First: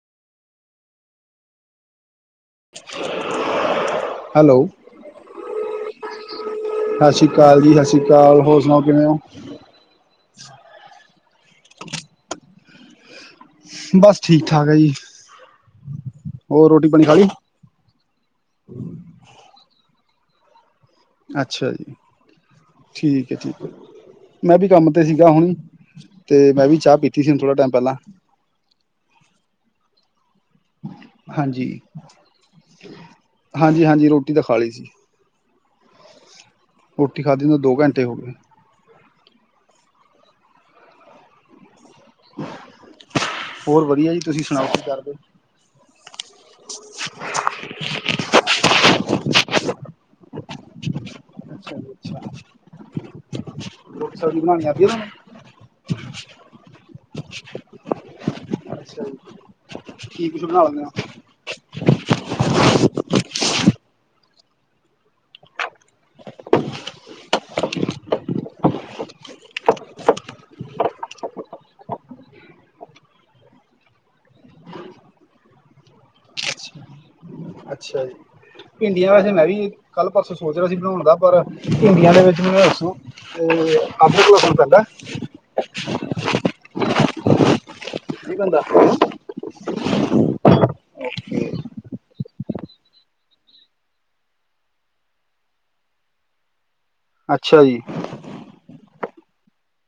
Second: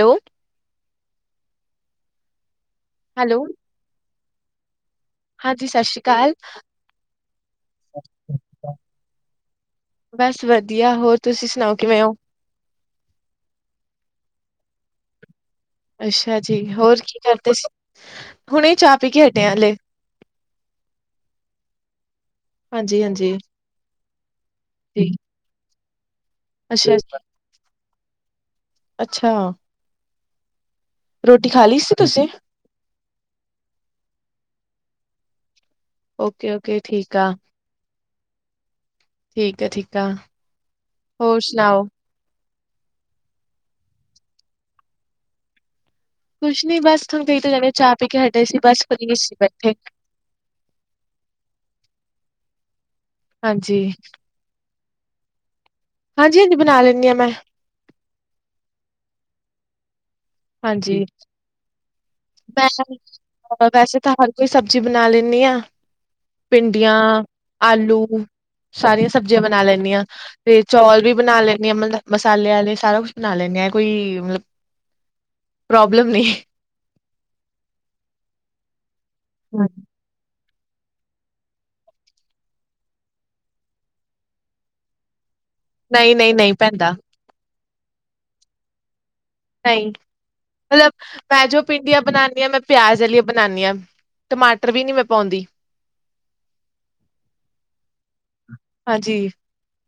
Hello. [unintelligible] Hello. Hello. ਹਾਂਜੀ ਸ਼ਸੀ਼ ਕਾਲ। ਸਾ਼ਸੀ਼ ਕਾਲ ਜੀ ਸਾ਼ਸੀ਼ ਕਾਲ ਹੋਰ ਸੁਣਾਓ ਕਿਵੇਂ ਔ? ਬਸ ਵਧੀਆ ਹੋਰ ਤੁਸੀ ਸੁਣਾਓ ਕਿਵੇਂ ਓ? ਬਸ ਠੀਕ-ਠਾਕ ਹੈ ਜੀ। ਅੱਸਾ਼ ਜੀ, ਰੋਟੀ ਹੋਰ ਪਾਣੀ ਖਾ ਕੀ ਲਈ ਕਰਦੇ ਸੀ? ਹੁਣੇ ਚਾਹ ਪੀ ਕੇ ਹੱਟੇ ਆਂ ਹੱਲੇ। ਅੱਛਾ ਜੀ, ਹਾਂਜੀ, ਠੀਕ ਹਾਂਜੀ ਏ ਠੀਕ ਏ, ਮੈਂ ਵੀ ਕੰਮ ਤੇ ਜੀ ਸੀਗਾ ਹੁਣ। ਤੇ ਮੈਂ ਵੀ ਅੱਛਾ, ਚਾਹ ਪੀਤੀ ਸੀ ਹੁਣ ਥੋੜ੍ਹਾ ਟੈਮ ਪੈਲਾਂ। ਅੱਛਾ। ਰੋਟੀ ਖਾਲੀ ਸੀ ਤੁਸੀਂ? ਹਾਂਜੀ-ਹਾਂਜੀ ਰੋਟੀ ਤਾਂ ਖਾ਼ ਲੀ਼ ਸੀ। ਓਕੇ-ਓਕੇ। ਰੋਟੀ ਖਾਧੀ ਨੂ ਦੋ ਘਾੰਟੇ ਹੋ ਗੇ। ਠੀਕ ਆ ਠੀਕ ਆ, ਹੋਰ ਸੁਣਾਓ? ਹੋਰ ਵਧੀਆ ਜੀ ਤੁਸੀ ਸੁਣਾਓ ਕੀ ਕਰਦੇ? ਕੁੱਛ ਨੀ ਬਸ ਥੋਨੂੰ ਕਈ ਤਾਂ ਜਾਦੇ ਚਾਹ ਪੀ ਕੇ ਹਟੇ ਸੀ ਬਸ [unintelligible] ਸੀ ਬੈਠੇ। ਅੱਛਾ ਜੀ ਅੱਛਾ। ਹਾਂਜੀ। ਰੋਟੀ ਸਬਜ਼ੀ ਬਣਾਣੀ ਆਂਦੀ ਆ ਤਾਂਨੂ? ਹਾਂਜੀ ਹਾਂਜੀ, ਬਨਾ ਲੈਂਨੀ ਆਂ ਮੈਂ। ਠੀਕ [unintelligible] ਹਾਂਜੀ। [unintelligible] ਮੈਂ ਵੈਸੇ ਤਾਂ ਹਰ ਕੋਈ ਸਬਜ਼ੀ ਬਨਾ ਲੈਨੀ ਆਂ। ਪਿੰਡੀਆਂ, ਆਲੂ, ਸਾਰੀਆਂ ਸਬਜ਼ੀਆਂ ਬਨਾ ਲੈਂਨੀ ਆਂ। ਤੇ ਚੌਲ ਵੀ ਬਨਾ ਲੈਂਨੀ ਆਂ ਮ ਬ ਮਸਾਲੇ ਆਲੇ ਸਾਰਾ ਕੁਸ਼ ਬਣਾ ਲੈਂਨੀ ਐਂ ਕੋਈ ਮਤਲਬ। ਪ੍ਰੌਬਲਮ ਨਈਂ। ਅੱਛਾ ਅੱਛਾ, ਭਿੰਡੀਆਂ ਵਾਸਤੇ ਮੈਂ ਵੀ। ਕੱਲ੍ਹ-ਪਰਸੋਂ ਸੋਚ ਰਿਹਾ ਸੀ ਬਣਾਉਣ ਦਾ। ਪਰ ਭਿੰਡੀਆਂ ਦੇ ਵਿੱਚ ਮੈਨੂੰ ਇਹ ਦੱਸੋ। ਉਹ ਅਦਰਕ ਲਸਨ ਪੈਂਦਾ ਐ? ਨਈ ਨਈ ਨਈ ਪੈਂਦਾ। ਨਹੀਂ ਪੈਂਦਾ? ਨਹੀਂ, ਮਤਲਬ ਮੈਂ ਜੋ ਭਿੰਡੀਆਂ ਬਣਾਨੀ ਆ, ਮੈਂ ਪਿਆਜ ਵਾਲੀਆਂ, ਬਣਾਨੀ ਆ। ਟਮਾਟਰ ਵੀ ਨੀ ਮੈਂ ਪਾਉਂਦੀ। ਅੱਛਾ ਜੀ। ਹਾਂਜੀ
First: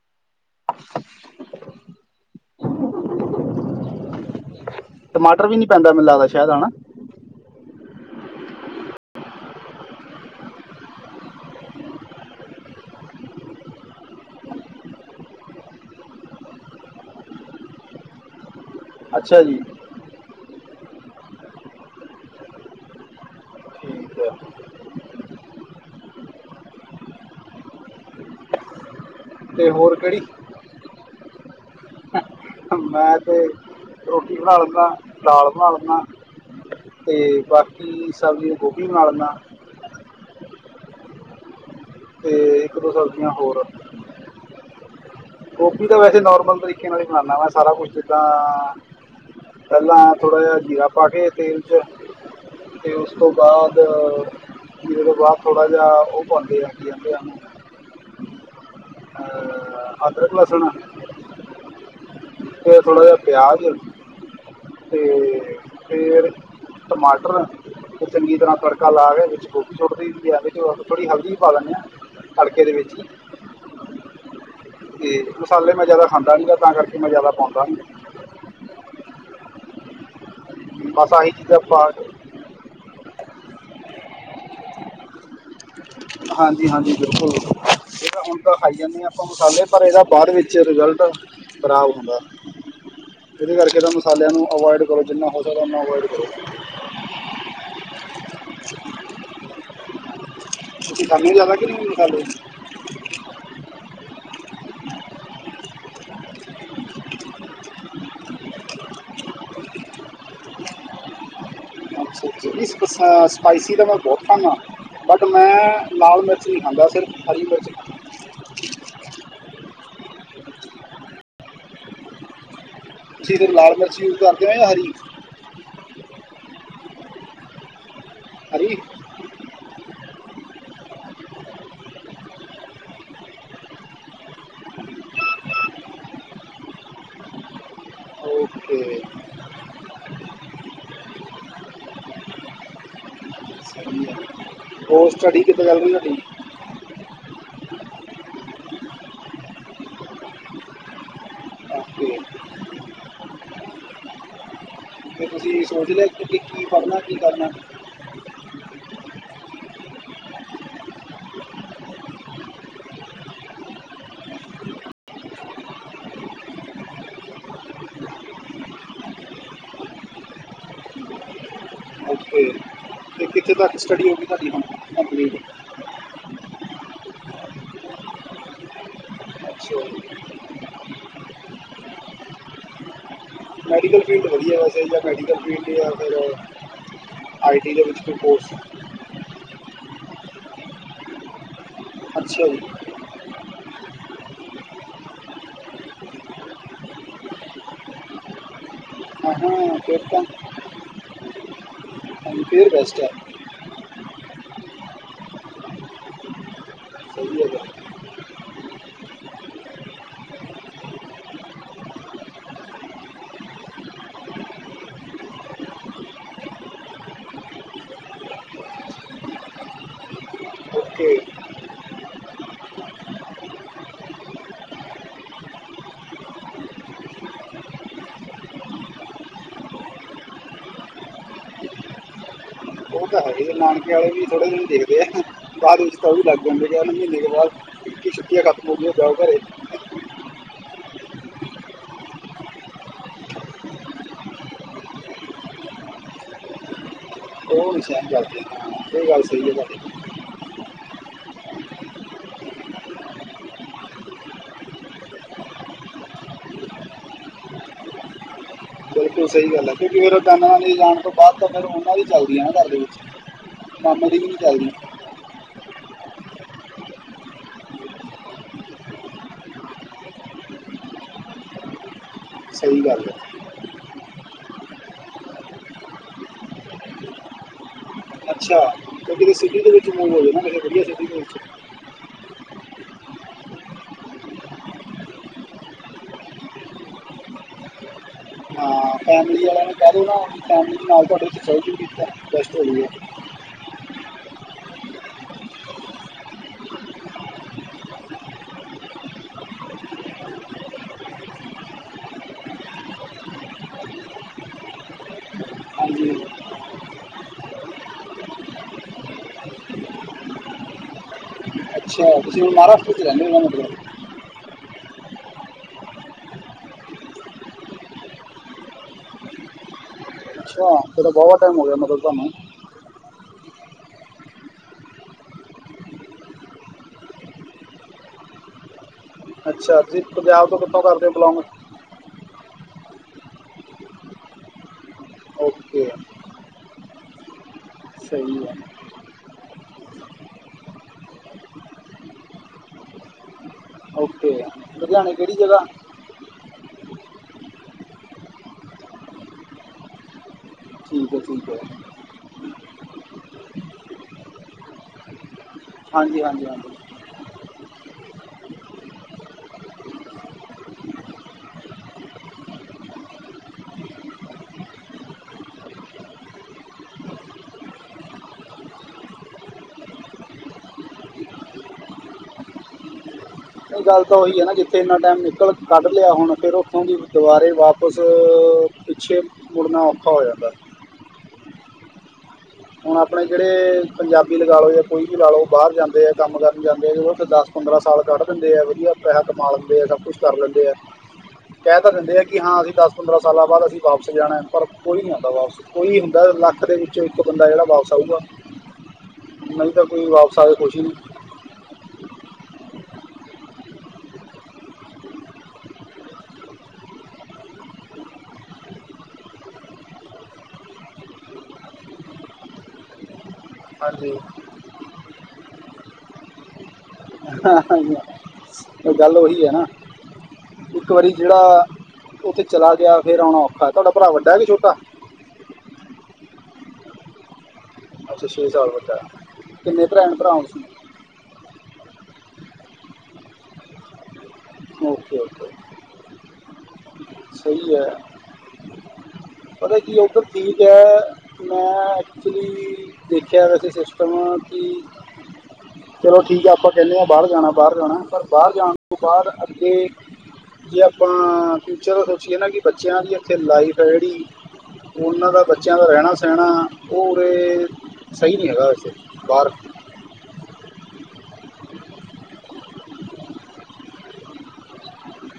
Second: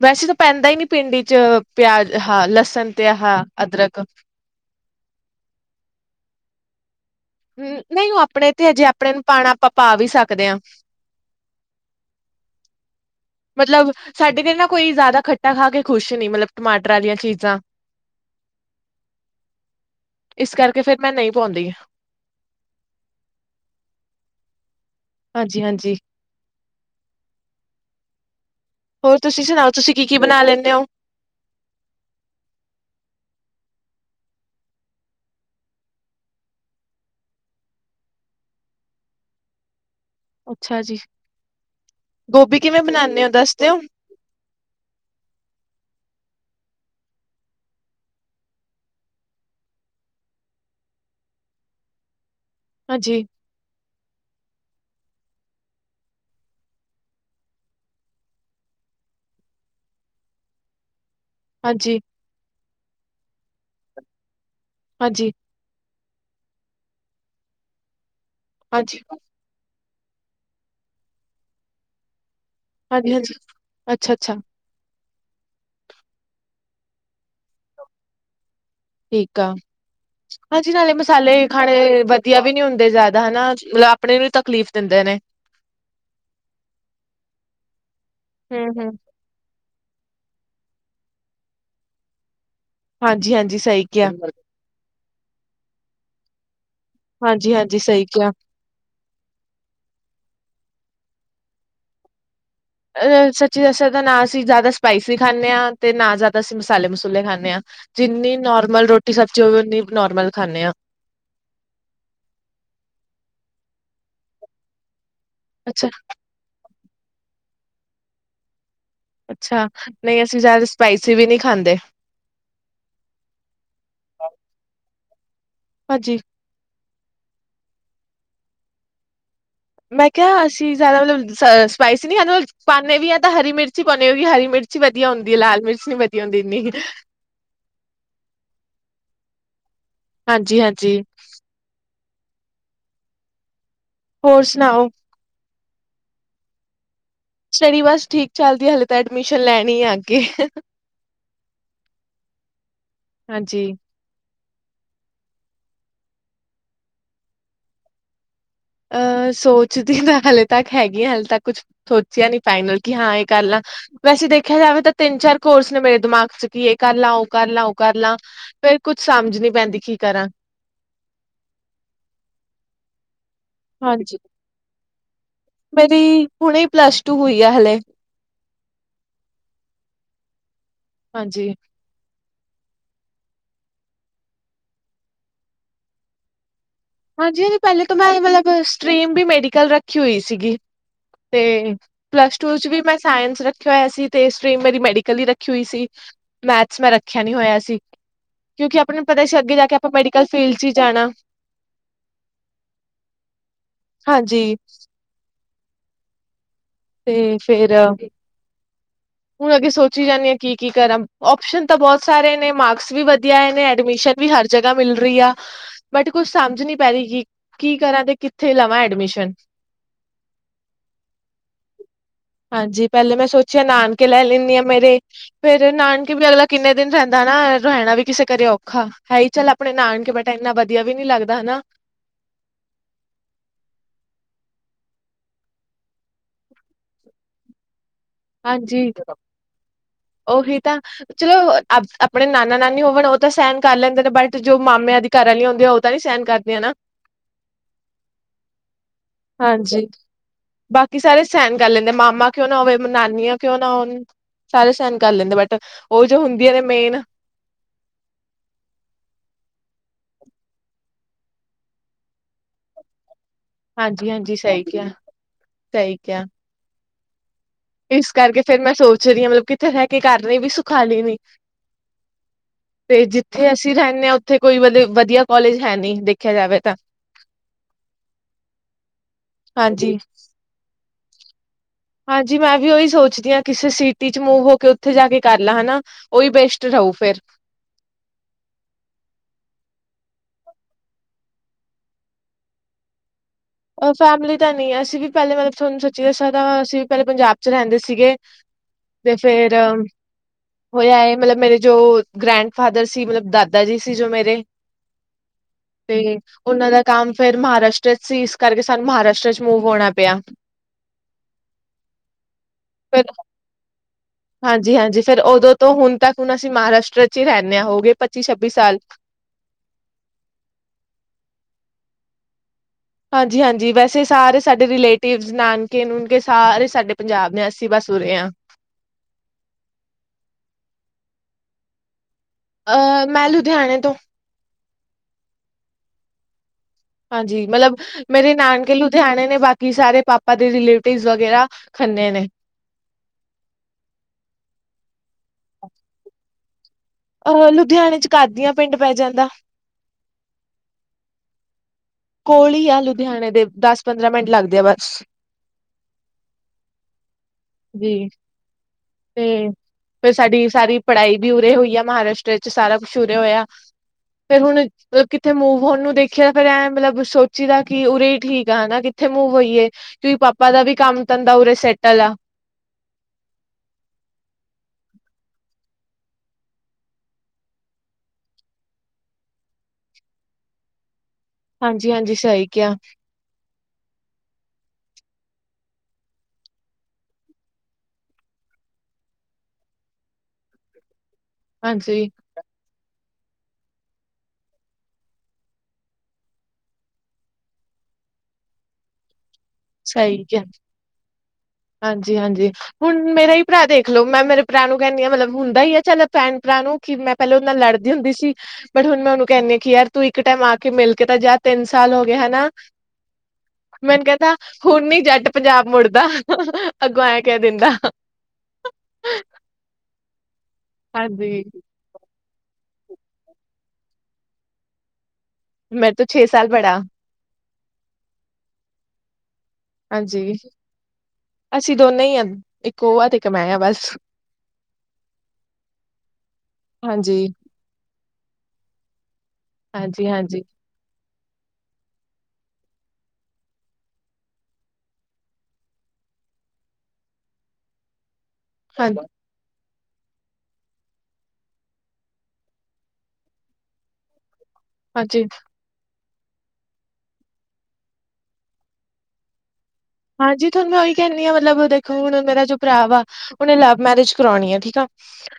ਵੈਸੇ ਤਾਂ ਪੈਂਦਾ ਹੀ ਨੀ ਭਿੰਡੀ ਚ ਪਿਆਜ। ਹਾਂ, ਲਸਣ ਤੇ ਹਾਂ ਅਦਰਕ। ਟਮਾਟਰ ਵੀ ਨੀ ਪੈਂਦਾ ਮੈਨੂੰ ਲਗਦਾ ਸ਼ਾਇਦ ਹਨਾ। ਨਹੀਂ ਉਹ ਆਪਣੇ ਤੇ, ਅਜੇ ਆਪਣੇ ਨੂੰ ਪਾਣਾ ਆਪਾਂ ਪਾ ਵੀ ਸਕਦੇ ਹਾਂ? [unintelligible] ਮਤਲਬ, ਸਾਡੇ ਵੀ ਨਾ, ਕੋਈ ਜ਼ਿਆਦਾ ਖੱਟਾ ਖਾ ਕੇ ਖੁਸ਼ ਨਈ, ਮਤਲਬ ਟਮਾਟਰ ਵਾਲੀਆਂ ਚੀਜ਼ਾਂ। ਅੱਛਾ ਜੀ। ਇਸ ਕਰਕੇ ਫੇਰ ਮੈਂ ਨਹੀ ਪਾਉਂਦੀ। ਠੀਕ ਹੈ ਹਾਂਜੀ-ਹਾਂਜੀ। ਹੋਰ ਤੁਸੀ ਤੇ ਸੁਣਾਓ, ਤੁਸੀ ਹੋਰ ਕੀ ਕੀ ਕਿਹੜੀ ਬਣਾ ਲੈਂਨੇ ਓ? ਮੈਂ ਤੇ ਰੋਟੀ ਬਣਾ ਲੈਂਦਾ ਦਾਲ ਬਣਾ ਲੈਂਦਾ। ਤੇ ਬਾਕੀ ਸਬਜੀ ਗੋਭੀ ਬਣਾ ਲੈਂਦਾ। ਅੱਛਾ ਜੀ, ਤੇ ਗੋਭੀ ਇੱਕ ਕਿਵੇਂ ਦੋ ਬਣਾਉਦੇ ਹੋ ਸਬਜ਼ੀਆਂ ਦੱਸ ਹੋਰ ਦਿਓ? ਗੋਭੀ ਤਾਂ ਵੈਸੇ ਨੋਰਮਲ ਤਰੀਕੇ ਨਾਲ ਹੀ ਬਣਾਨਾ ਵਾਂ ਸਾਰਾ ਕੁਛ ਜਿੱਦਾਂ। ਪਹਿਲਾਂ ਥੋੜ੍ਹਾ ਜਿਹਾ ਜੀਰਾ ਪਾ ਕੇ ਤੇਲ ਚ ਤੇ ਉਸ ਹਾਂਜੀ-ਹਾਂਜੀ, ਤੋਂ। ਬਾਅਦ ਜੀਰੇ ਤੋਂ ਬਾਅਦ ਥੋੜ੍ਹਾ ਜਿਹਾ ਉਹ ਪਾਉਂਦੇ ਆ ਕੀ ਕਹਿੰਦੇ ਉਹਨੂੰ। ਅਦਰਕ ਲਸਣ। ਹਾਂਜੀ ਤੇ ਥੋੜਾ ਜਿਹਾ ਪਿਆਜ ਹਾਂਜੀ-ਹਾਂਜੀ, ਤੇ। ਫਿਰ ਟਮਾਟਰ ਉਹ ਚੰਗੀ ਤਰ੍ਹਾਂ ਤੜਕਾ ਲਾ ਕੇ ਵਿੱਚ ਗੋਭੀ। ਸੁੱਟਦੀ ਆ ਵਿੱਚ ਥੋੜੀ ਹਲਦੀ ਪਾ ਲੈਂਦੇ ਹਾਂ। ਤੜਕੇ ਦੇ ਵਿੱਚ ਹੀ ਹਾਂਜੀ, ਹਾਂਜੀ ਅੱਛਾ, ਅੱਛਾ। ਤੇ ਮਸਾਲੇ ਮੈਂ ਜਿਆਦਾ ਖਾਂਦਾ ਨੀਗਾ ਤਾਂ ਕਰਕੇ ਮੈਂ ਜਿਆਦਾ ਪਾਉਂਦਾ ਨਹੀ। ਠੀਕ ਆ, ਹਾਂਜੀ ਨਾਲੇ ਬਸ ਆਹੀ ਮਸਾਲੇ ਚੀਜ਼ਾਂ ਪਾ ਖਾਣੇ। ਕੇ ਵਧੀਆ ਵੀ ਨਹੀਂ ਹੁੰਦੇ ਜ਼ਿਆਦਾ ਹਨਾ ਮਤਲਬ ਆਪਣੇ ਨੂੰ ਤਕਲੀਫ਼ ਦਿੰਦੇ ਨੇ। ਹਾਂਜੀ ਹਾਂਜੀ ਬਿਲਕੁਲ ਜੀ ਤਾਂ ਹੁਣ ਤਾਂ ਖਾਈ ਹੂੰ-ਹੂੰ ਜਾਂਦੇ ਹਾਂ। ਹੁਣ ਖਾ ਲਏ ਪਰ ਇਹਦਾ ਬਾਅਦ ਵਿੱਚ ਰਿਜ਼ਲਟ ਖ਼ਰਾਬ ਹੁੰਦਾ। ਇਹਦੇ ਹਾਂਜੀ-ਹਾਂਜੀ ਕਰਕੇ ਸਹੀ ਇਹ ਕਿਹਾ ਮਸਾਲਿਆਂ ਨੂੰ ਅਵੋਇਡ ਕਰੋ ਜਿੰਨਾ ਹੋ ਸਕਦਾ ਉਨਾ ਅਵੋਇਡ ਕਰੋ। ਹਾਂਜੀ, ਹਾਂਜੀ ਸਹੀ ਕਿਹਾ। ਤੁਸੀਂ ਕੰਮ ਹੀ ਖਾਂਦੇ ਕੇ ਜਿਆਦਾ ਖਾਂਦੇ? ਅ ਸੱਚੀ ਦੱਸਿਆ ਤਾਂ ਨਾ ਅਸੀਂ ਜਿਆਦਾ ਸਪਾਇਸੀ ਖਾਂਦੇ ਹਾਂ ਤੇ ਨਾ ਜ਼ਿਆਦਾ ਅਸੀਂ ਮਸਾਲੇ ਮਸੂਲੇ ਖਾਂਦੇ ਹਾਂ। ਜਿੰਨੀ ਨੋਰਮਲ ਰੋਟੀ ਸਬਜ਼ੀ ਹੋਵੇ ਉਨੀ ਨੋਰਮਲ ਖਾਂਦੇ ਹਾਂ। ਜੀ ਨਹੀਂ ਸਪਾਈਸੀ ਤਾਂ ਮੈਂ ਬਹੁਤ ਖਾਂਦਾ ਬਟ ਮੈਂ ਅੱਛਾ ਲਾਲ ਮਿਰਚ। ਲਾਲ ਮਿਰਚ ਨਹੀਂ ਖਾਂਦਾ, ਸਿਰਫ ਹਰੀ ਮਿਰਚ ਖਾਂਦਾ। ਅੱਛਾ ਨਹੀਂ ਅਸੀਂ ਜ਼ਿਆਦਾ ਸਪਾਇਸੀ ਵੀ ਨਹੀਂ ਖਾਂਦੇ। ਤੁਸੀ ਲਾਲ ਮਿਰਚ ਯੂਜ ਕਰਦੇ ਹੋ ਜਾਂ ਹਰੀ? ਹਾਂਜੀ ਹਰੀ। ਮੈਂ ਕਿਹਾ ਅਸੀਂ ਜ਼ਿਆਦਾ ਮਤਲਬ ਸ ਸਪਾਈਸੀ ਨਹੀਂ ਮਤਲਬ ਪਾਉਂਦੇ ਵੀ ਹਏ ਤਾਂ ਹਰੀ ਮਿਰਚ ਹੀ ਪਾਉਂਦੇ ਹਾਂ ਹਰੀ ਮਿਰਚ। ਹਰੀ ਮਿਰਚ ਵਧੀਆ ਹੁੰਦੀ ਹੈ ਲਾਲ ਮਿਰਚ ਨੀ ਵਧੀਆ ਹੁੰਦੀ ਇੰਨੀ। ਓਕੇ। ਹਾਂਜੀ-ਹਾਂਜੀ ਸਹੀ ਹੈ ਹੋਰ ਸੁਣਾਓ? ਹੋਰ ਸਟੱਡੀ ਕਿਦਾ ਚੱਲ ਰਹੀ ਤੁਹਾਡੀ? ਸਟੱਡੀ ਬਸ ਠੀਕ ਚੱਲਦੀ, ਹਾਲੇ ਤਾਂ ਐਡਮਿਸ਼ਨ ਲੈਣੀ ਅੱਗੇ ੳਕੇ। ਹਾਂਜੀ। ਕੀ ਸੋਚ ਲੈ ਕੀ ਪੜ੍ਹਨਾ ਕੀ ਕਰਨਾ? ਅਹ ਸੋਚਦੀ ਤਾਂ ਹਾਲੇ ਤੱਕ ਹੈਗੀ ਆ, ਹਾਲੇ ਤੱਕ ਕੁਛ ਸੋਚਿਆ ਨੀ ਫਾਈਨਲ, ਕਿ ਹਾਂ ਇਹ ਕਰ ਲ ਵੈਸੇ ਦੇਖਿਆ ਜਾਵੇ ਤਾਂ ਤਿੰਨ ਚਾਰ ਕੋਰਸ ਨੇ ਮੇਰੇ ਦਿਮਾਗ 'ਚ ਕਿ ਇਹ ਕਰ ਲਾ, ਉਹ ਕਰ ਲਾ, ਉਹ ਕਰ ਲਾ ਫੇ ਕੁੱਛ ਸਮਝ ਨੀ ਪੈਂਦੀ ਕੀ ਕਰਾਂ ਅਤੇ ਕਿੱਥੇ ਤੱਕ ਸਟੱਡੀ ਹਾਂਜੀ। ਹੋਊਗੀ ਤੁਹਾਡੀ ਹੁਨ ਕੰਪਲੀਟ? ਮੇਰੀ ਹੁਣੇ ਪਲੱਸ ਟੂ ਹੋਈ ਆ ਹਲੇ ਅਛਾ। ਹਾਂਜੀ। ਮੈਡੀਕਲ ਫੀਲਡ ਵਧੀਆ ਵੈਸੇ ਜਾਂ ਮੈਡੀਕਲ ਫੀਲਡ, ਜਾਂ ਫਿਰ ਹਾਂਜੀ ਹਾਂ ਆਈਟੀ ਦੇ ਪਹਿਲੇ ਤੋਂ ਵਿੱਚ ਮੈਂ ਕੋਈ ਮਤਲਬ ਕੋਰਸ ਸਟ੍ਰਰੀਮ ਵੀ ਮੈਡੀਕਲ ਰੱਖੀ ਹੋਈ ਸੀਗੀ, ਤੇ ਪਲੱਸ ਅੱਛਾ ਟੂ ਚ ਜੀ ਵੀ ਮੈਂ ਸਾਇੰਸ ਰੱਖਿਆ ਹੋਇਆ ਸੀ, ਤੇ ਸਟਰੀਮ ਮੇਰੀ ਮੈਡੀਕਲ ਹੀ ਰੱਖੀ ਹੋਈ ਸੀ, ਮੈਥਸ ਮੈਂ ਰੱਖਿਆ ਨੀ ਹੋਇਆ ਸੀ ਕਿਉਂਕਿ ਆਪਾਂ ਨੂੰ ਪਤਾ ਹਾਂ ਸੀ ਅੱਗੇ ਜਾ ਕੇ ਹਾਂ ਆਪਾਂ ਫਿਰ ਤਾਂ ਮੈਡੀਕਲ ਫੀਲਡ 'ਚ ਹੀ ਜਾਣਾ ਐ ਫਅਰ ਬੈਸਟ ਹੈ। ਹਾਂਜੀ। ਤੇ ਫੇਰ ਹਮ ਹੁਣ ਅੱਗੇ ਸੋਚੀ ਜਾਂਦੀ ਹਾਂ ਕੀ ਕੀ ਕਰਾ, ਓਪਸ਼ਨ ਤਾਂ ਬਹੁਤ ਸਾਰੇ ਨੇ, ਮਾਰਕਸ ਵੀ ਵਧੀਆ ਆਏ ਨੇ ਐਡਮਿਸ਼ਨ ਵੀ ਹਰ ਜਗ੍ਹਾ ਮਿਲ ਰਹੀ ਆ। ਬਟ ਕੁਛ ਸਮਝ ਨੀ ਪੈ ਰਹੀ, ਕੀ ਕਰਾਂ ਤੇ ਕਿੱਥੇ ਲਵਾਂ ਐਡਮਿਸ਼ਨ? ਓਕੇ ਹਾਂਜੀ, ਪਹਿਲੇ ਮੈਂ ਸੋਚਿਆ ਨਾਨਕੇ ਰਹਿ ਲੈਂਦੀ ਹਾਂ ਮੇਰੇ ਫੇਰ ਨਾਨਕੇ ਵੀ ਅਗਲਾ ਕਿੰਨੇ ਦਿਨ ਰਹਿੰਦਾ ਨਾ, ਰਹਿਣਾ ਵੀ ਕਿਸੇ ਕਰੇ ਔਖਾ ਹੈ ਹੀ ਚੱਲ ਆਪਣੇ ਨਾਨਕੇ ਬੈਠਾ, ਇੰਨਾ ਵਧੀਆ ਵੀ ਨੀ ਲੱਗਦਾ ਹਨਾ- ਉਹ ਤਾਂ ਹੈ ਈ ਨਾਨਕੇ ਵਾਲੇ ਵੀ ਥੜੇ ਦਿਨ ਦੇਖਦੇ ਆ, ਬਾਅਦ ਵਿੱਚ ਤਾਂ ਉਹ ਵੀ ਲੱਗ ਆਦੇ ਮਹੀਨੇ ਬਾਅਦ ਛੁੱਟੀਆਂ ਖਤਮ ਹੋ ਹਾਂਜੀ, ਗਈਆਂ ਜਾਓ ਘਰੇ ਉਹੀ ਤਾਂ ਚਲੋ ਆਪਣੇ ਨਾਨਾ ਨਾਨੀ ਹੋਵਣ ਉਹ ਤਾਂ ਸਹਿਣ ਕਰ ਲੈਂਦੇ ਨੇ, ਬਟ ਜੋ ਮਾਮਿਆਂ ਦੀ ਘਰ ਵਾਲੀਆਂ ਹੁੰਦੀਆਂ ਉਹ ਤਾਂ ਨੀ ਸਹਿਣ ਕਰਦੀਆਂ ਨਾ ਉਹ ਨੀ ਸਹਿਣ ਕਰਦੀਆ, ਗੱਲ ਇਹ ਗੱਲ ਸਹੀ ਹੈ ਹਾਂਜੀ ਤੁਹਾਡੀ ਬਾਕੀ ਸਾਰੇ ਸਹਿਣ ਕਰ ਲੈਂਦੇ, ਮਾਮਾ ਕਿਉਂ ਨਾ ਹੋਵੇ ਨਾਨੀਆਂ ਕਿਉਂ ਨਾ ਹੋਉਣ, ਸਾਰੇ ਸਹਿਣ ਕਰ ਲੈਂਦੇ ਬਟ ਉਹ ਜੋ ਹੁੰਦੀਆਂ ਨੇ ਮੇਨ ਸਹੀ ਗੱਲ ਹੈ ਕਿਉਂਕਿ ਫੇਰ ਨਾਨਾ ਨਾਨੀ ਜਾਣ ਤੋਂ ਬਾਅਦ ਤਾਂ ਫੇਿਰ ਉਹਨਾਂ ਦੀ ਚੱਲਦੀ ਹੈ ਨਾ ਘਰ ਦੇ ਵਿੱਚ ਮਾਮਾ ਹਾਂਜੀ ਦੀ ਵੀ ਹਾਂਜੀ ਨ ਸਹੀ ਚਲਦੀ ਕਿਹਾ ਸਹੀ ਕਿਆ। ਇਸ ਕਰਕੇ ਫਿਰ ਮੈਂ ਸੋਚ ਰਹੀ ਹਾਂ ਮਤਲਬ ਕਿੱਥੇ ਰਹਿ ਕੇ ਕਰ ਲਈ ਵੀ ਸੁਖਾਲੀ ਰਹੇ ਸਹੀ ਤੇ ਗੱਲ ਜਿਥੇ- ਹੈ ਜਿਥੇ ਅਸੀਂ ਰਹਿੰਦੇ ਹਾਂ ਉੱਥੇ ਕੋਈ ਵ ਵਧੀਆ ਕੋਲਜ ਹੈ ਨਹੀਂ, ਦੇਖਿਆ ਜਾਵੇ ਤਾਂ ਅੱਛਾ। ਹਾਂਜੀ ਹਾਂਜੀ ਮੈਂ ਵੀ ਉਹੀ ਸੋਚਦੀ ਹਾਂ ਕਿਸੇ ਸਿਟੀ ਚ ਮੂਵ ਹੋ ਕੇ ਉੱਥੇ ਜਾ ਕੇ ਕਰ ਲਾ, ਹਨਾ ਉਹੀ ਬੈਸਟ ਰਹੋ ਫੇਰ ਹਾਂ ਫੈਮਿਲੀ ਵਾਲਿਆਂ ਨੇ ਕਹਿ ਲ ਨਾ, ਫੈਮਿਲੀ ਨਾਲ ਤੁਹਾਡੇ ਐਡਜਸਟ ਹੋਊ, ਬੈਸਟ ੳਹੀ ਹੈ ਫੈਮਿਲੀ ਤਾਂ ਨਹੀਂ, ਅਸੀਂ ਵੀ ਪਹਿਲੇ ਮਤਲਬ ਤੁਹਾਨੂੰ ਸੱਚੀ ਦੱਸਾਂ ਤਾਂ ਅਸੀਂ ਵੀ ਪਹਿਲੇ ਪੰਜਾਬ 'ਚ ਰਹਿੰਦੇ ਸੀਗੇ ਤੇ ਫੇਰ ਹੋਇਆ ਇਹ ਮਤਲਬ ਮੇਰੇ ਜੋ ਗ੍ਰੈਂਡ ਫਾਦਰ ਸੀ, ਮਤਲਬ ਦਾਦਾ ਜੀ ਸੀ ਜੋ ਮੇਰੇ ਹਾਂਜੀ ਤੇ ਉਹਨਾਂ ਦਾ ਕੰਮ ਫੇਰ ਮਹਾਰਾਸ਼ਟਰ 'ਚ ਸੀ। ਕਰਕੇ ਸਾਨੂੰ ਮਹਾਰਾਸ਼ਟਰ ਚ ਮੂਵ ਹੋਣਾ ਪਿਆ। ਅੱਛਾ ਤੁਸੀਂ ਮਹਾਰਾਸ਼ਟਰ ਚ ਰਹਿਣੇ ਹੋ ਇਦਾ ਮਤਲਬ। ਹਾਂਜੀ-ਹਾਂਜੀ ਉਦੋ ਤੋ ਹੁਣ ਤੱਕ ਹੁਣ ਅਸੀ ਮਹਾਰਾਸ਼ਟਰ ਚ ਹੀ ਰਹਿੰਨੇ ਹਾ ਹੋ ਗਏ ਪੱਚੀ-ਛੱਬੀ ਸਾਲ। ਅੱਛਾ ਫੇਰ ਤੇ ਬੋਹਤ ਟੈਮ ਹੋ ਗਿਆ ਮਤਲਬ ਤੁਹਾਨੂੰ। ਹਾਂਜੀ-ਹਾਂਜੀ ਵੈਸੇ ਸਾਰੇ ਸਾਡੇ ਰਿਲੇਟਿਵਸ ਨਾਨਕੇ ਨੂਨਕੇ ਸਾਰੇ ਸਾਡੇ ਪੰਜਾਬ ਨੇ ਅਸੀਂ ਬਸ ਉਰੇ ਹਾਂ। ਅੱਛਾ ਜੀ ਪੰਜਾਬ ਤੋਂ ਕਿੱਥੋਂ ਕਰਦੇ ਬਿਲੋਂਗ। ਅਹ ਮੈਂ ਲੁਧਿਆਣੇ ਤੋਂ। ਓਕੇ। ਹਾਂਜੀ ਮਲਬ ਮੇਰੇ ਸਹੀ ਹੈ ਨਾਨਕੇ ਲੁਧਿਆਣੇ ਨੇ ਬਾਕੀ ਸਾਰੇ ਪਾਪਾ ਦੇ ਰਿਲੇਟਿਵ ਵਗੈਰਾ ਖੰਨੇ ਨੇ। ਓਕੇ ਲੁਧਿਆਣੇ ਕਿਹੜੀ ਜਗ੍ਹਾ? ਅਹ ਲੁਧਿਆਣੇ ਚ ਕਾਦੀਆਂ ਪਿੰਡ ਪੈ ਜਾਂਦਾ। ਠੀਕ ਹੈ-ਠੀਕ ਹੈ। ਕੋਲੀ ਆ ਲੁਧਿਆਣੇ ਦੇ ਦਸ-ਪੰਦਰਾਂ ਮਿੰਟ ਲੱਗਦੇ ਆ ਬਸ। ਹਾਂਜੀ-ਹਾਂਜੀ, ਹਾਂਜੀ। ਜੀ ਤੇ ਫੇਰ ਸਾਡੀ ਸਾਰੀ ਪੜ੍ਹਾਈ ਵੀ ਉਰੇ ਹੋਈ ਆ ਮਹਾਰਾਸ਼ਟਰ ਵਿੱਚ ਸਾਰਾ ਕੁਛ ਉਰੇ ਹੋਇਆ। ਤੇ ਹੁਣ ਮਤਲਬ ਕਿੱਥੇ ਮੂਵ ਹੋਣ ਨੂੰ ਦੇਖਿਆ ਫੇਰ ਐਂ ਮਤਲਬ ਸੋਚੀ ਦਾ ਕਿ ਉਰੇ ਹੀ ਠੀਕ ਆ ਕਿੱਥੇ ਮੂਵ ਹੋਈਏ। ਤੁ ਪਾਪਾ ਦਾ ਵੀ ਕੰਮ ਤਾਂੰਦਾ ਉਰੇ ਸੈਟਲ ਆ। ਇਹ ਗੱਲ ਤਾਂ ਉਹੀ ਹੈ ਨਾ ਜਿੱਥੇ ਇੰਨਾ ਟਾਈਮ ਨਿਕਲ ਕੱਢ ਲਿਆ ਹੁਣ ਫਿਰ ਉੱਥੋਂ ਦੀ ਦੁਬਾਰੇ ਵਾਪਸ ਪਿੱਛੇ ਮੁੜਨਾ ਔਖਾ ਹੋ ਜਾਂਦਾ। ਹਾਂਜੀ-ਹਾਂਜੀ ਸਹੀ ਕਿਹਾ। ਹੁਣ ਆਪਣੇ ਜਿਹੜੇ ਪੰਜਾਬੀ ਲਗਾ ਲੋ ਜਾਂ ਕੋਈ ਵੀ ਲਾ ਲੋ ਬਾਰ ਜਾਂਦੇ ਆ ਕੰਮ ਕਰਨ ਜਾਂਦੇ ਆ ਉਹ ਤਾਂ ਦੱਸ ਪੰਦਰਾਂ ਸਾਲ ਕੱਢ ਦਿੰਦੇ ਆ ਵਧੀਆ ਪੈਹਾ ਕਮਾ ਲੈਂਦੇ ਆ, ਸਭ ਕੁਛ ਕਰ ਲੈਂਦੇ ਹੈ ਕਹਿ ਤਾ ਹਾਂਜੀ ਦਿੰਦੇ ਆ ਕਿ ਕਿ ਹਾਂ ਅਸੀਂ ਦੱਸ ਪੰਦਰਾਂ ਸਾਲਾਂ ਬਾਦ ਅਸੀਂ ਵਾਪਸ ਜਾਣਾ ਪਰ ਕੋਈ ਨਹੀਂ ਆਉਂਦਾ ਵਾਪਸ ਕੋਈ ਹੁੰਦਾ ਲੱਖ ਦੇ ਵਿੱਚ ਇੱਕ ਬੰਦਾ ਜਿੜਾ ਵਾਪਸ ਆਊਗਾ ਨਹੀ ਤਾਂ ਕੋਈ ਵਾਪਸ ਆਏ ਖੁਸ਼ ਹੀ ਨੀ। ਹਾਂਜੀ-ਹਾਂਜੀ। ਹੁਣ ਮੇਰਾ ਹੀ ਭਰਾ ਦੇਖ ਲੋ ਮੈਂ ਮੇਰੇ ਭਰਾ ਨੂੰ ਕਹਿੰਦੀ ਹਾਂ ਮਤਲਬ ਹੁੰਦਾ ਹੀ ਹੈ ਚੱਲ ਭੈਣ ਭਰਾ ਨੂੰ ਕਿ ਮੈਂ ਪਹਿਲਾਂ ਉਹਦੇ ਨਾਲ ਲੜਦੀ ਹੁੰਦੀ ਸੀ। ਬਟ ਹੁਣ ਮੈਂ ਉਹਨੂੰ ਕਹਿੰਦੀ ਹਾਂ ਕਿ ਯਾਰ ਤੂੰ ਇੱਕ ਟਾਈਮ ਆ ਕੇ ਮਿਲ ਕੇ ਤਾ ਜਾ ਤਿੰਨ ਸਾਲ ਹੋ ਗਿਆ ਹਨਾ। ਮੈਨੂੰ ਹਾਂਜੀ ਕਹਿੰਦਾ ਹੁਣ ਨੀ ਜੱਟ ਪੰਜਾਬ ਮੁੜਦਾ ਅੱਗੋ ਇਦਾ ਕਿਹ ਦਿੰਦਾ। ਇਹ ਗੱਲ ਉਹੀ ਹੈ ਨਾ ਇੱਕ ਵਾਰੀ ਹਾਂਜੀ ਜਿਹੜਾ ਉੱਥੇ ਚਲਾ ਗਿਆ ਫੇਰ ਆਉਣਾ ਔਖਾ ਤੁਹਾਡਾ ਭਰਾ ਵੱਡਾ ਹੈ ਕਿ ਛੋਟਾ? ਮੇਰੇ ਤੋਂ ਛੇ ਸਾਲ ਬੜਾ। ਅੱਛਾ ਛੇਹ ਸਾਲ ਵੱਡਾ। ਕਿੰਨੇ ਭੈਣ ਹਾਂਜੀ ਭਰਾ ਹੋ ਤੁਸੀਂ ਅਸੀਂ ਦੋਨੇ ਹੀ ਆ ਇੱਕ ਉਹ ਆ ਤੇ ਇੱਕ ਮੈਂ ਆ ਬਸ। ਓਕੇ-ਓਕੇ। ਹਾਂਜੀ। ਸਹੀ ਹੈ। ਪਤਾ ਕੀ ਹਾਂਜੀ ੳਧੱਰ ਹਾਂਜੀ ਦੀ ਮੈਂ ਐਕਚੁਲੀ ਦੇਖਿਆ ਵੈਸੇ ਸਿਸਟਮ ਕਿ ਚਲੋ ਠੀਕ ਆ ਆਪਾ ਕਹਿੰਨੇ ਹਾ ਬਾਰ ਜਾਣਾ, ਬਾਰ ਜਾਣਾ ਪਰ ਬਾਰ ਜਾਣ ਹਾਂ ਤੋਂ ਬਾਦ ਅੱਗੇ ਜੇ ਆਪਾਂ ਫਿਊਚਰ ਸੋਚੀਏ ਨਾ ਕਿ ਬੱਚਿਆਂ ਦੀ ਇੱਥੇ ਲਾਈਫ ਹੈ ਜਿਹੜੀ ਹਾਂਜੀ ਉਹਨਾਂ ਦਾ ਬ ਬੱਚਿਆਂ ਦਾ ਰਹਿਣਾ ਸਹਿਣਾ ਉਹ ਉਰੇ ਸਹੀ ਨੀ ਹੈਗਾ ੳੱਥੇ ਬਾਰ। ਹਾਂਜੀ ਤੁਹਾਨੂੰ ਮੈਂ ਉਹੀ ਕਹਿੰਦੀ ਹਾਂ ਮਤਲਬ ਦੇਖੋ ਹੁਣ ਮੇਰਾ ਜੋ ਭਰਾ ਵਾ ਉਹਨੇ ਲਵ ਮੈਰਿਜ ਕਰਉਣੀ ਹੈ ਠੀਕ ਆ।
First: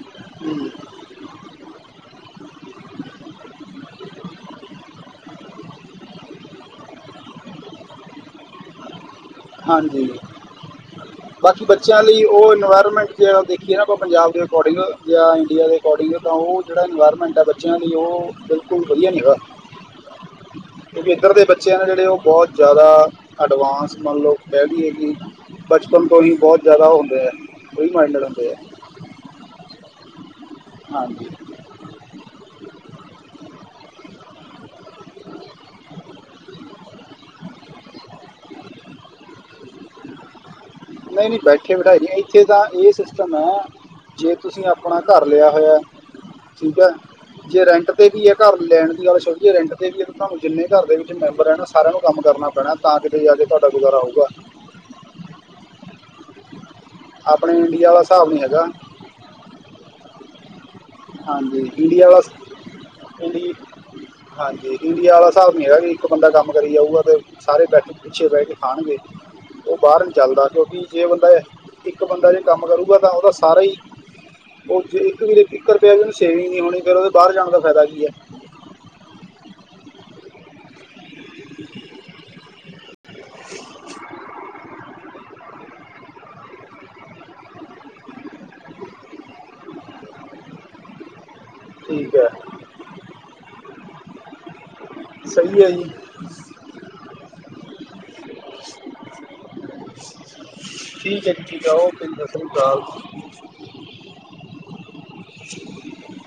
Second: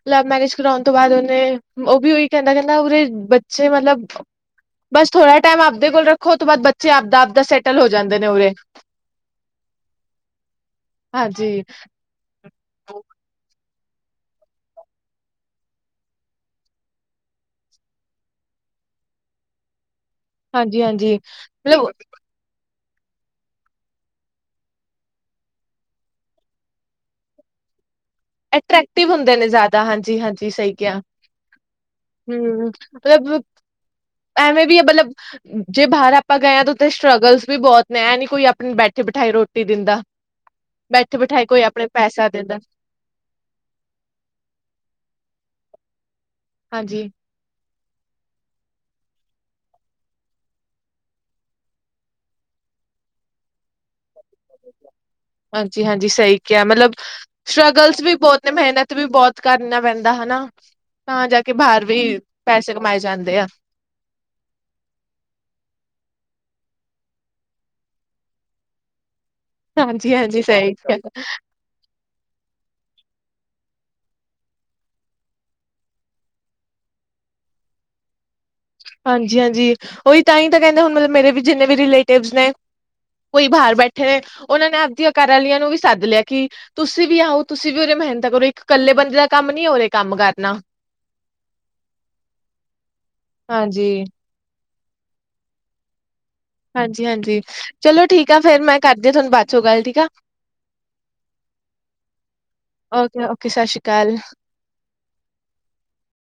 ਲਵ ਮੈਰਿਜ ਕਰਾਉਣ ਤੋਂ ਬਾਅਦ ਉਹਨੇ ਉਹ ਵੀ ਉਹੀ ਕਹਿੰਦਾ ਕਹਿੰਦਾ ਉਰੇ ਬੱਚੇ ਮਤਲਬ ਬਸ ਥੋੜਾ ਟਾਈਮ ਆਪਦੇ ਕੋਲ ਰੱਖੋ ਉਹ ਤੋਂ ਬਾਦ ਬੱਚੇ ਆਪਦਾ-ਆਪਦਾ ਸੈਟਲ ਹੋ ਜਾਂਦੇ ਨੇ ਉਰੇ। ਹਾਂਜੀ, ਹਾਂਜੀ ਬਾਕੀ ਬੱਚਿਆਂ ਲਈ ਉਹ ਇਨਵਾਇਰਮੈਂਟ ਜਿਹੜਾ ਉਹ ਦੇਖ। ਖੀ ਇਹ ਨਾ ਉਹ ਪੰਜਾਬ ਦੇ ਅਕੋਡਿੰਗ ਜਾਂ ਇੰਡੀਆ ਦੇ ਅਕੋਡਿੰਗ ਤਾਂ ਉਹ ਜਿਹੜਾ ਇਨਵਾਇਰਮੈਂਟ ਐ ਬੱਚਿਆਂ ਦੀ ਉਹ ਕੋਈ ਵਧੀਆ ਨੀ ਹੈਗਾ ਹਾਂਜੀ ਕਿਉਂਕਿ ਹਾਂਜੀ ਇੱਧਰ ਦੇ ਬੱਚਿਆਂ ਨੇ ਮਤਲਬ ਜਿਹੜੇ ਉਹ ਬਹੁਤ ਜ਼ਿਆਦਾ ਐਡਵਾਂਸ ਮੰਨ ਲਓ। ਕਿਹ ਲਈਏ ਕਿ ਬਚਪਨ ਤੋਂ ਹੀ ਬਹੁਤ ਜ਼ਿਆਦਾ ਹੁੰਦੇ ਐ ਫਰੀ ਮੰਡ ਹੁੰਦੇ ਆ। ਅਟਰੈਕਟਿਵ ਹੁੰਦੇ ਨੇ ਜ਼ਿਆਦਾ ਹਾਂਜੀ-ਹਾਂਜੀ ਸਹੀ ਕਿਹਾ। ਹਾਂਜੀ ਹੂੰ ਮਤਲਬ ਐਵੇਂ ਵੀ ਹੈ ਮਤਲਬ। ਜੇ ਬਾਹਰ ਆਪਾਂ ਗਏ ਹਾਂ ਤਾਂ ਉੱਥੇ ਸਟ੍ਰਗਲਸ ਵੀ ਬੋਤ ਨੇ ਇਹ ਨੀ ਕੋਈ ਆਪਣੇ ਬੈਠੇ ਬਿਠਾਈ ਰੋਟੀ ਦਿੰਦਾ ਬੈਠੇ ਨਈ-ਨਈ ਬਿਠਾਏ ਕੋਈ ਬੈਠੇ ਆਪਣੇ ਬੈਠਾਈਏ ਪੈਸਾ ਇੱਥੇ ਦਿੰਦਾ ਤਾਂ ਇਹ ਸਿਸ ਤਾਂ ਮੈਂ, ਜੇ ਤੁਸੀਂ ਆਪਣਾ ਘਰ ਲਿਆ ਹੋਇਆ ਠੀਕ ਐ ਹਾਂਜੀ। ਜੇ ਰੈਂਟ ਤੇ ਵੀ ਏ ਘਰ ਲੈਣ ਦੀ ਗੱਲ ਸੋਚਿਏ ਰੈਂਟ 'ਤੇ ਵੀ ਐ, ਤੁਹਾਨੂੰ ਜਿੰਨੇ ਘਰ ਦੇ ਵਿੱਚ ਮੈਂਬਰ ਏ ਨਾ ਸਾਰਿਆਂ ਨੂੰ ਕੰਮ ਕਰਨਾ। ਪੈਣਾ ਤਾਂ ਕਿ ਅੱਜ ਤੁਹਾਡਾ ਗੁਜ਼ਾਰਾ ਹੋਊਗਾ। ਹਾਂਜੀ-ਹਾਂਜੀ, ਸਹੀ ਕਿਹਾ ਮਤਲਬ ਆਪਣੇ ਇੰਡੀਆ ਵਾਲਾ ਸਟਰਗਲਸ ਵੀ ਹਿਸਾਬ ਨਹੀਂ ਬਹੁਤ ਨੇ ਹੈਗਾ ਮਿਹਨਤ ਵੀ ਬੋਤ ਕਰਨਾ ਪੈਂਦਾ ਹੈਨਾ। ਹਾਂਜੀ, ਇੰਡੀਆ ਵਾਸਤੇ ਕਮਾਏ ਜਾਂਦੇ ਆ ਇੰਡੀਆ ਹਾਂਜੀ, ਇੰਡੀਆ ਆਲਾ ਹਿਸਾਬ ਨੀ ਹੈਗਾ ਵੀ ਇੱਕ ਬੰਦਾ ਕੰਮ ਕਰੀ ਜਾਊਗਾ ਤੇ ਸਾਰੇ ਬੈਠੇ ਪਿੱਛੇ ਬਹਿ ਕੇ ਖਾਣਗੇ। ਉਹ ਬਾਹਰ ਨਹੀਂ ਹਾਂਜੀ-ਹਾਂਜੀ ਚੱਲਦਾ ਸਹੀ ਕਿਉਂਕਿ ਜੇ ਬੰਦਾ ਇੱਕ ਬੰਦਾ ਜੇ ਕੰਮ ਕਰੇਗਾ ਤਾਂ ਉਹਦਾ ਸਾਰਾ ਹੀ ਉਹ ਜੇ ਇੱਕ ਵੀ ਇੱਕ ਰੁਪਆ ਵੀ ਉਹਨੂੰ ਸੇਵਿੰਗ ਨਹੀਂ ਹੋਣੀ ਫਿਰ ਉਹਦੇ ਬਾਹਰ ਜਾ ਦਾ ਫਾਇਦਾ ਕੀ ਐ? ਹਾਂਜੀ-ਹਾਂਜੀ ਉਹੀ ਤਾਂ ਹੀ ਤਾਂ ਕਹਿੰਦੇ ਹੁਣ ਮਤਲਬ ਮੇਰੇ ਜਿੰਨੇ ਵੀ ਰਿਲੇਟਿਵਸ ਨੇ ਕੋਈ ਬਾਹਰ ਬੈਠੇ ਨੇ ਉਹਨਾਂ ਨੇ ਆਪਦੀਆਂ ਘਰ ਆਲੀਆਂ ਨੂੰ ਵੀ ਸੱਦ ਲਿਆ ਕਿ ਤੁਸੀਂ ਵੀ ਆਓ, ਤੁਸੀਂ ਵੀ ਉਰੇ ਮਿਹਨਤ ਕਰੋ। ਇੱਕ ਇਕੱਲੇ ਬੰਦੇ ਦਾ ਕੰਮ ਨੀ ਉਰੇ ਕੰਮ ਕਰਨਾ। ਠੀਕ ਐ। ਹਾਂਜੀ। ਸਹੀ ਐ ਜੀ। [inaudible] ਹਾਂਜੀ-ਹਾਂਜੀ ਚਲੋ ਠੀਕ ਆ ਫੇਰ ਮੈਂ ਕਰਦੀ ਤੁਹਾਨੂੰ ਬਾਦ ਚੋ ਗੱਲ ਠੀਕ ਆ। ਠੀਕ ਏ ਜੀ ਠੀਕ ਏ ਜੀ ਓਕੇ ਜੀ ਸਸ ਸ੍ਰੀ ਅਕਾਲ। ਹੈਲ [inaudible]